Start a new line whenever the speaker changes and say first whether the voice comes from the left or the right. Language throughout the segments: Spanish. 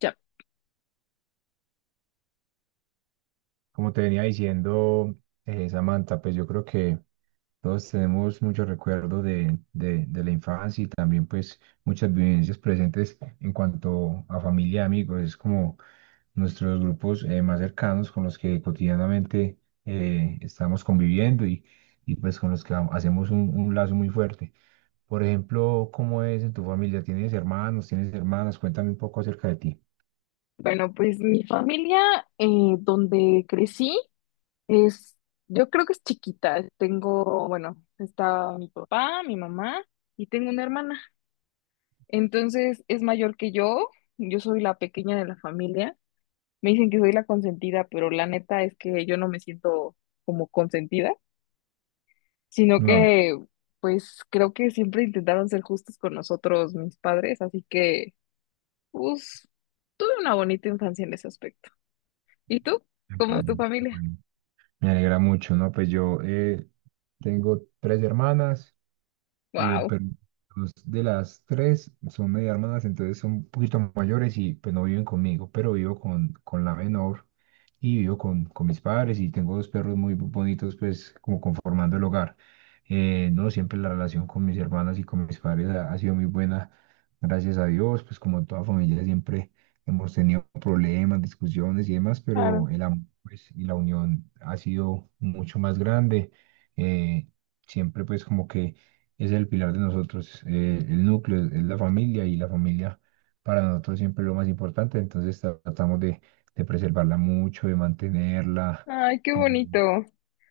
left: Ya,
right: Como te venía diciendo, Samantha, pues yo creo que todos tenemos muchos recuerdos de la infancia y también pues muchas vivencias presentes en cuanto a familia y amigos. Es como nuestros grupos más cercanos con los que cotidianamente estamos conviviendo y pues con los que hacemos un lazo muy fuerte. Por ejemplo, ¿cómo es en tu familia? ¿Tienes hermanos? ¿Tienes hermanas? Cuéntame un poco acerca de ti.
left: bueno, pues mi familia eh, donde crecí es, yo creo que es chiquita. Tengo, bueno, está mi papá, mi mamá y tengo una hermana. Entonces es mayor que yo soy la pequeña de la familia. Me dicen que soy la consentida, pero la neta es que yo no me siento como consentida, sino
right: No.
left: que pues creo que siempre intentaron ser justos con nosotros, mis padres, así que pues tuve una bonita infancia en ese aspecto. ¿Y tú? ¿Cómo es tu
right: Ujú,
left: familia?
right: bueno. Me alegra mucho, ¿no? Pues yo tengo tres hermanas,
left: Wow.
right: pero dos de las tres son medio hermanas, entonces son un poquito mayores y pues no viven conmigo, pero vivo con la menor y vivo con mis padres y tengo dos perros muy bonitos, pues como conformando el hogar. No, siempre la relación con mis hermanas y con mis padres ha sido muy buena, gracias a Dios, pues como toda familia siempre hemos tenido problemas, discusiones y demás, pero
left: Claro.
right: el amor, pues, y la unión ha sido mucho más grande. Eh, Siempre, pues, como que es el pilar de nosotros, el núcleo es la familia y la familia para nosotros siempre es lo más importante, entonces tratamos de preservarla mucho, de mantenerla.
left: Ay, qué
right: Y,
left: bonito.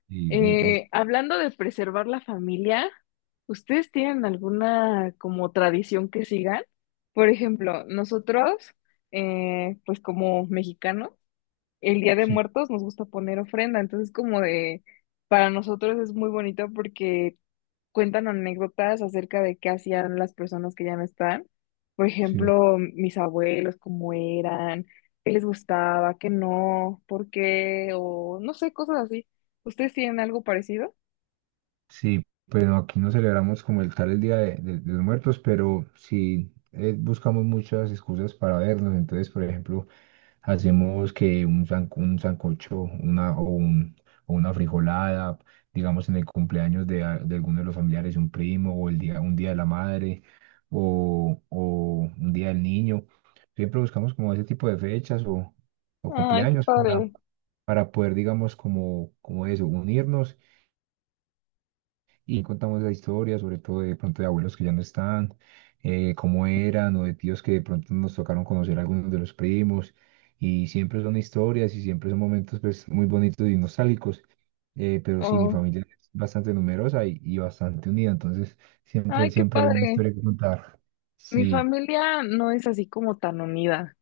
right: y es- es-
left: Hablando de preservar la familia, ¿ustedes tienen alguna como tradición que sigan? Por ejemplo, nosotros, pues como mexicanos, el Día de
right: sí,
left: Muertos nos gusta poner ofrenda, entonces como de, para nosotros es muy bonito porque cuentan anécdotas acerca de qué hacían las personas que ya no están. Por
right: sí.
left: ejemplo, mis abuelos, cómo eran, qué les gustaba, qué no, por qué, o no sé, cosas así. ¿Ustedes tienen algo parecido?
right: Sí, pues no, aquí no celebramos como el tal el Día de los Muertos, pero sí buscamos muchas excusas para vernos. Entonces, por ejemplo, hacemos que un sancocho o una frijolada, digamos en el cumpleaños de alguno de los familiares, un primo, o un día de la madre, o un día del niño. Siempre buscamos como ese tipo de fechas o
left: Ay, qué
right: cumpleaños
left: padre.
right: para poder, digamos, como eso, unirnos y contamos la historia, sobre todo de pronto de abuelos que ya no están, cómo eran, o de tíos que de pronto nos tocaron conocer a algunos de los primos, y siempre son historias y siempre son momentos, pues, muy bonitos y nostálgicos, pero sí, mi
left: Oh,
right: familia es bastante numerosa y bastante unida, entonces siempre,
left: ay, qué
right: siempre hay una
left: padre.
right: historia que contar.
left: Mi
right: Sí,
left: familia no es así como tan unida.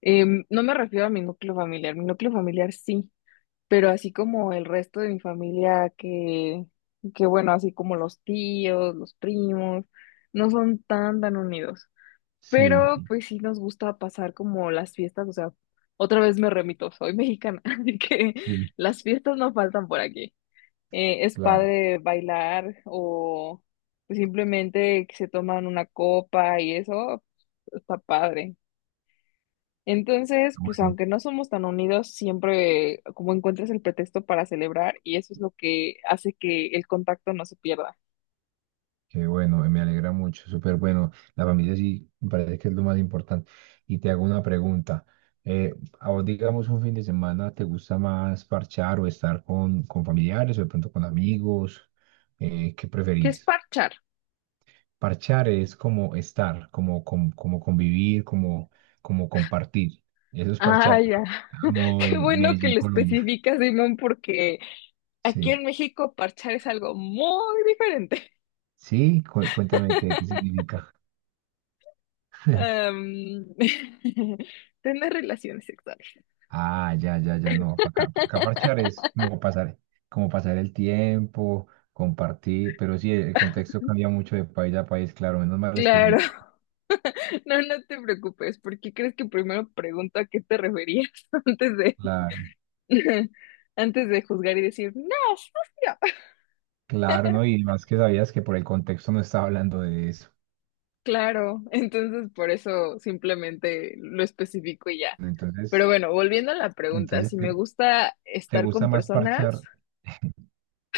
left: Em, no me refiero a mi núcleo familiar. Mi núcleo familiar sí. Pero así como el resto de mi familia, que bueno, así como los tíos, los primos, no son tan, tan unidos. Pero
right: sí,
left: pues sí nos gusta pasar como las fiestas, o sea, otra vez me remito, soy mexicana, así que
right: sí,
left: las fiestas no faltan por aquí. Es
right: claro.
left: padre bailar o simplemente que se toman una copa y eso, está padre. Entonces, pues
right: Bueno.
left: aunque no somos tan unidos, siempre como encuentras el pretexto para celebrar y eso es lo que hace que el contacto no se pierda.
right: Qué bueno, me alegra mucho, súper bueno. La familia sí me parece que es lo más importante. Y te hago una pregunta. eh, ¿A vos, digamos, un fin de semana te gusta más parchar o estar con familiares o de pronto con amigos? ¿Qué
left: ¿Qué es
right: preferís?
left: parchar?
right: Parchar es como estar, como convivir, como compartir. Eso es
left: Ah,
right: parchar, pero
left: ya.
right: como
left: Qué
right: en
left: bueno que
right: Medellín,
left: lo
right: Colombia.
left: especificas, Simón, porque aquí en
right: Sí.
left: México parchar es algo muy diferente.
right: Sí, cuéntame qué, qué significa.
left: Am, tener relaciones sexuales.
right: Ah, ya, ya, ya, no, para acá, pa' acá parchar es como pasar el tiempo, compartir, pero sí, el contexto cambia mucho de país a país, claro, menos mal
left: Claro.
right: específico.
left: No, no te preocupes, porque crees que primero pregunto a qué te referías antes de
right: Claro,
left: antes de juzgar y decir, no, sucio.
right: claro, ¿no? Y más que sabías que por el contexto no estaba hablando de eso.
left: Claro, entonces por eso simplemente lo especifico y ya.
right: Entonces,
left: Pero bueno, volviendo a la pregunta, si
right: entonces
left: me gusta
right: ¿te
left: estar con
right: gusta más
left: personas,
right: parchar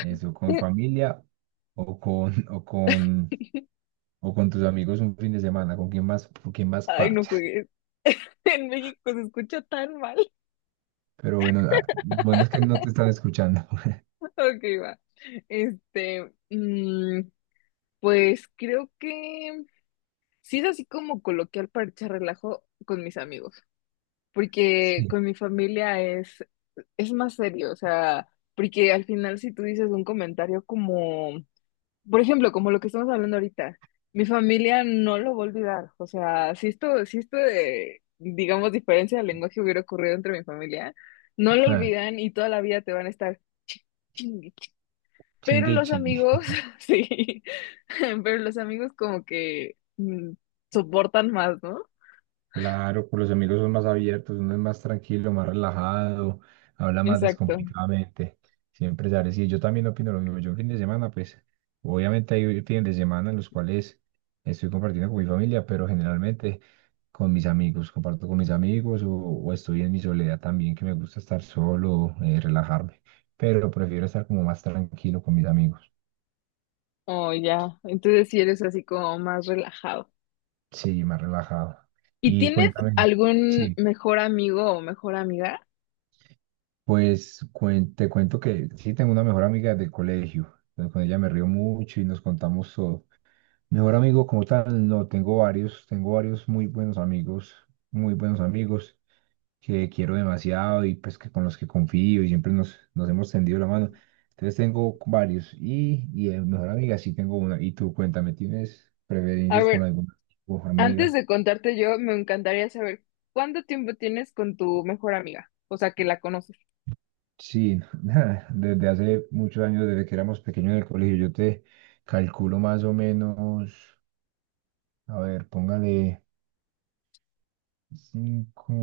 right: eso con familia o con, o con tus amigos un fin de semana? Con quién más
left: ay, no
right: parchas?
left: juegues. En México se escucha tan mal.
right: Pero bueno, ah, bueno, es que no te están escuchando.
left: Ok, va. Este, mm, pues creo que sí es así como coloquial para echar relajo con mis amigos, porque
right: Sí,
left: con mi familia es más serio, o sea, porque al final si tú dices un comentario como por ejemplo, como lo que estamos hablando ahorita, mi familia no lo va a olvidar. O sea, si esto, si esto de, digamos, diferencia de lenguaje hubiera ocurrido entre mi familia, no lo
right: ah,
left: olvidan y toda la vida te van a estar ching, ching, ching. Pero
right: chingue y
left: los
right: chingue.
left: amigos, sí, pero los amigos como que mm, soportan más, ¿no?
right: Claro, con los amigos son más abiertos, uno es más tranquilo, más relajado, habla más
left: Exacto.
right: descomplicadamente. Siempre sale. Sí, yo también opino lo mismo. Yo, fin de semana, pues, obviamente hay fines de semana en los cuales estoy compartiendo con mi familia, pero generalmente con mis amigos, comparto con mis amigos o estoy en mi soledad también, que me gusta estar solo, relajarme. Pero prefiero estar como más tranquilo con mis amigos.
left: Oh, ya. Entonces sí eres así como más relajado.
right: Sí, más relajado.
left: ¿Y
right: Y
left: tienes
right: cuéntame,
left: algún
right: sí.
left: mejor amigo o mejor amiga?
right: Pues te cuento que sí tengo una mejor amiga del colegio. Entonces, con ella me río mucho y nos contamos todo. Mejor amigo como tal, no, tengo varios muy buenos amigos que quiero demasiado y pues que con los que confío y siempre nos hemos tendido la mano. Entonces tengo varios y de mejor amiga sí tengo una. Y tú, cuéntame, ¿tienes
left: A
right: preferencias con
left: ver,
right: alguna o
left: antes
right: amiga?
left: de contarte yo, me encantaría saber cuánto tiempo tienes con tu mejor amiga, o sea, que la conoces.
right: Sí, desde hace muchos años, desde que éramos pequeños en el colegio, yo te calculo más o menos, a ver, póngale 5,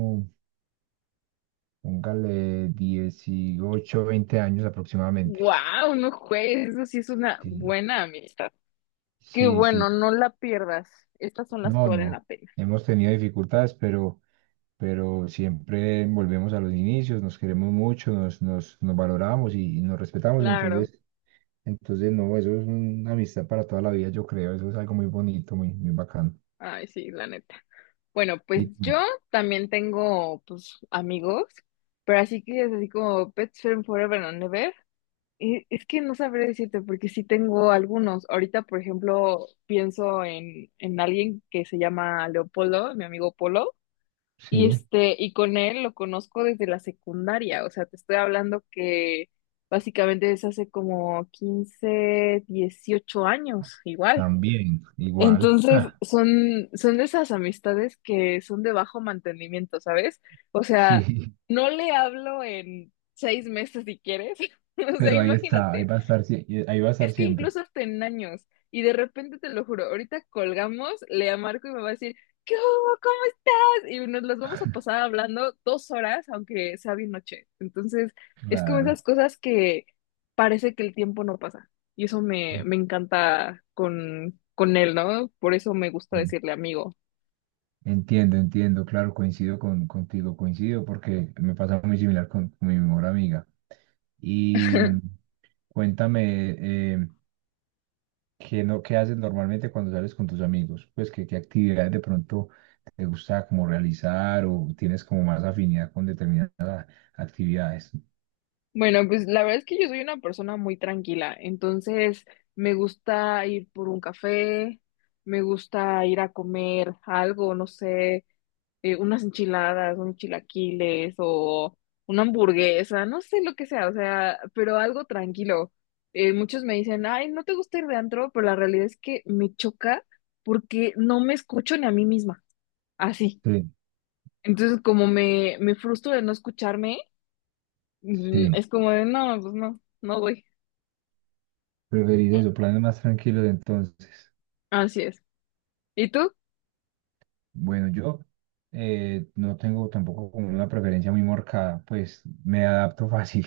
right: póngale 18, 20 años aproximadamente.
left: Wow, no juegues, eso sí es una
right: Sí,
left: buena amistad. Qué
right: sí,
left: bueno,
right: sí.
left: no la pierdas. Estas son las que
right: No,
left: valen
right: no,
left: la pena.
right: hemos tenido dificultades, pero siempre volvemos a los inicios, nos queremos mucho, nos valoramos y nos respetamos,
left: Claro.
right: entonces, entonces, no, eso es una amistad para toda la vida, yo creo, eso es algo muy bonito, muy, muy bacano.
left: Ay, sí, la neta. Bueno, pues
right: Y
left: yo
right: tú,
left: también tengo, pues, amigos, pero así que es así como Pets Friend Forever and Ever. Es que no sabré decirte porque sí tengo algunos. Ahorita, por ejemplo, pienso en alguien que se llama Leopoldo, mi amigo Polo, y
right: sí,
left: este, y con él lo conozco desde la secundaria. O sea, te estoy hablando que básicamente es hace como 15 18 años, igual.
right: también, igual.
left: Entonces,
right: Ah,
left: son, son de esas amistades que son de bajo mantenimiento, ¿sabes? O sea,
right: sí,
left: no le hablo en 6 meses si quieres. O sea,
right: pero ahí está, ahí
left: imagínate.
right: va a estar, ahí va a estar
left: Es que
right: siempre.
left: incluso hasta en años. Y de repente, te lo juro, ahorita colgamos, le marco y me va a decir, ¿qué hubo? ¿Cómo estás? Y nos las vamos a pasar hablando 2 horas, aunque sea bien noche. Entonces, es como esas
right: Claro.
left: cosas que parece que el tiempo no pasa. Y eso me, me encanta con él, ¿no? Por eso me gusta
right: Sí.
left: decirle amigo.
right: Entiendo, entiendo, claro, coincido contigo, coincido porque me pasa muy similar con mi mejor amiga. Y cuéntame, ¿qué, no, ¿qué haces normalmente cuando sales con tus amigos? Pues, ¿qué, qué actividades de pronto te gusta como realizar o tienes como más afinidad con determinadas actividades?
left: Bueno, pues la verdad es que yo soy una persona muy tranquila, entonces me gusta ir por un café, me gusta ir a comer algo, no sé, unas enchiladas, unos chilaquiles o una hamburguesa, no sé lo que sea, o sea, pero algo tranquilo. Muchos me dicen, ay, ¿no te gusta ir de antro? Pero la realidad es que me choca porque no me escucho ni a mí misma, así.
right: Sí,
left: Entonces, como me frustro de no escucharme, mm,
right: sí.
left: es como de, no, pues no, no voy.
right: Preferís eso, planes más tranquilos entonces.
left: Así es. ¿Y tú?
right: Bueno, yo no tengo tampoco como una preferencia muy marcada, pues me adapto fácil.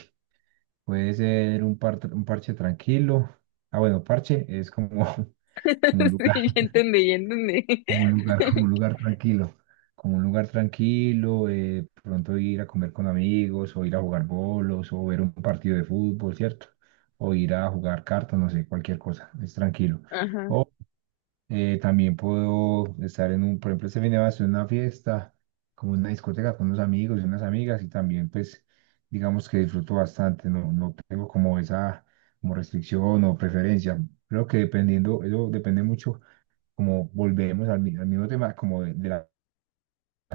right: Puede ser un parche tranquilo. Ah, bueno, parche es como, como un lugar,
left: Sí, ya entendí, ya entendí.
right: como un lugar tranquilo. Como un lugar tranquilo, pronto ir a comer con amigos, o ir a jugar bolos, o ver un partido de fútbol, ¿cierto? O ir a jugar cartas, no sé, cualquier cosa, es tranquilo.
left: Ajá,
right: También puedo estar en por ejemplo, este fin de semana estuve en una fiesta, como en una discoteca con unos amigos y unas amigas, y también, pues, digamos que disfruto bastante, no, no tengo como esa como restricción o preferencia. Creo que dependiendo, eso depende mucho, como volvemos al mismo tema, como de la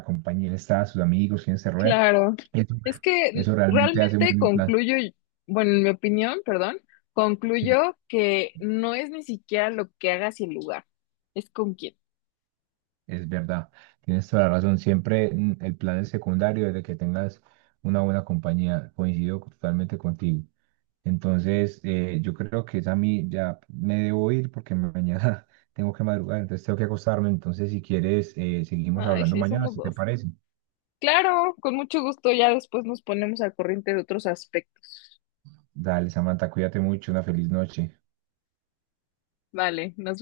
right: compañía, está, sus amigos, quién se rodea.
left: claro.
right: Eso,
left: Es que
right: eso realmente hace muy
left: realmente
right: buen plan.
left: concluyo, bueno, en mi opinión, perdón,
right: Sí.
left: concluyo que no es ni siquiera lo que hagas y el lugar, es con quién.
right: Es verdad, tienes toda la razón. Siempre el plan es secundario desde que tengas una buena compañía. Coincido totalmente contigo. Entonces, yo creo que es a mí, ya me debo ir porque mañana tengo que madrugar, entonces tengo que acostarme. Entonces, si quieres, seguimos
left: Ay,
right: hablando
left: sí,
right: mañana,
left: somos
right: si te
left: dos.
right: parece.
left: Claro, con mucho gusto, ya después nos ponemos al corriente de otros aspectos.
right: Dale, Samantha, cuídate mucho, una feliz noche.
left: Vale, nos